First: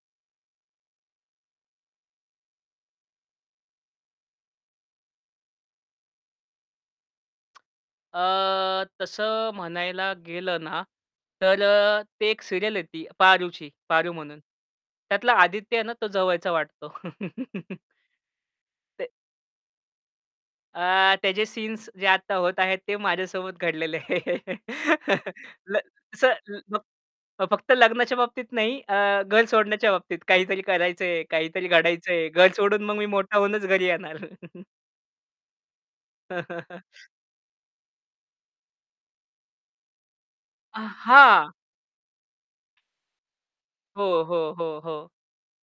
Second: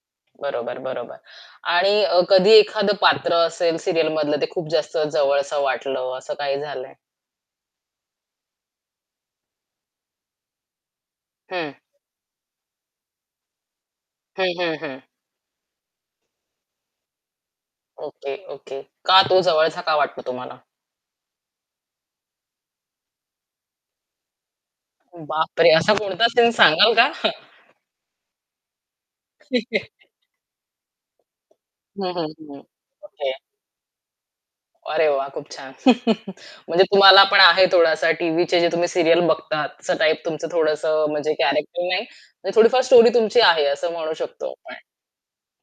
बरोबर, बरोबर. आणि अ, कधी एखादं पात्र असेल सीरियल मधलं ते खूप जास्त जवळसं वाटलं असं काही झालं आहे? अ, तसं म्हणायला गेलं ना. तर हं. अ, ते एक सीरियल आहे ती, पारूची पारू म्हणून. हं, हं, हं. त्यातला आदित्य आहे ना तो जवळचा वाटतो. Okay, okay. ते का तो जवळचा का वाटतो तुम्हाला? अ, त्याचे सीन्स जे आता होत आहेत ते माझ्यासोबत घडलेले आहेत. बापरे! ल असा अस कोणता सीन दब सांगाल का? फक्त लग्नाच्या बाबतीत नाही अ, घर ठीक आहे. सोडण्याच्या बाबतीत काहीतरी करायचंय, काहीतरी हं, हं, घडायचंय. घर हं. सोडून मग मी ओके. मोठा होऊनच घरी येणार. अरे वाह! खूप छान. म्हणजे तुम्हाला पण आहे थोडासा टीव्हीचे जे तुम्ही सीरियल बघतात, तसा टाइप तुमचं अ, थोडंसं म्हणजे हां. कॅरेक्टर नाही. म्हणजे थोडीफार स्टोरी तुमची आहे असं म्हणू हो, शकतो हो, हो, आपण. हो.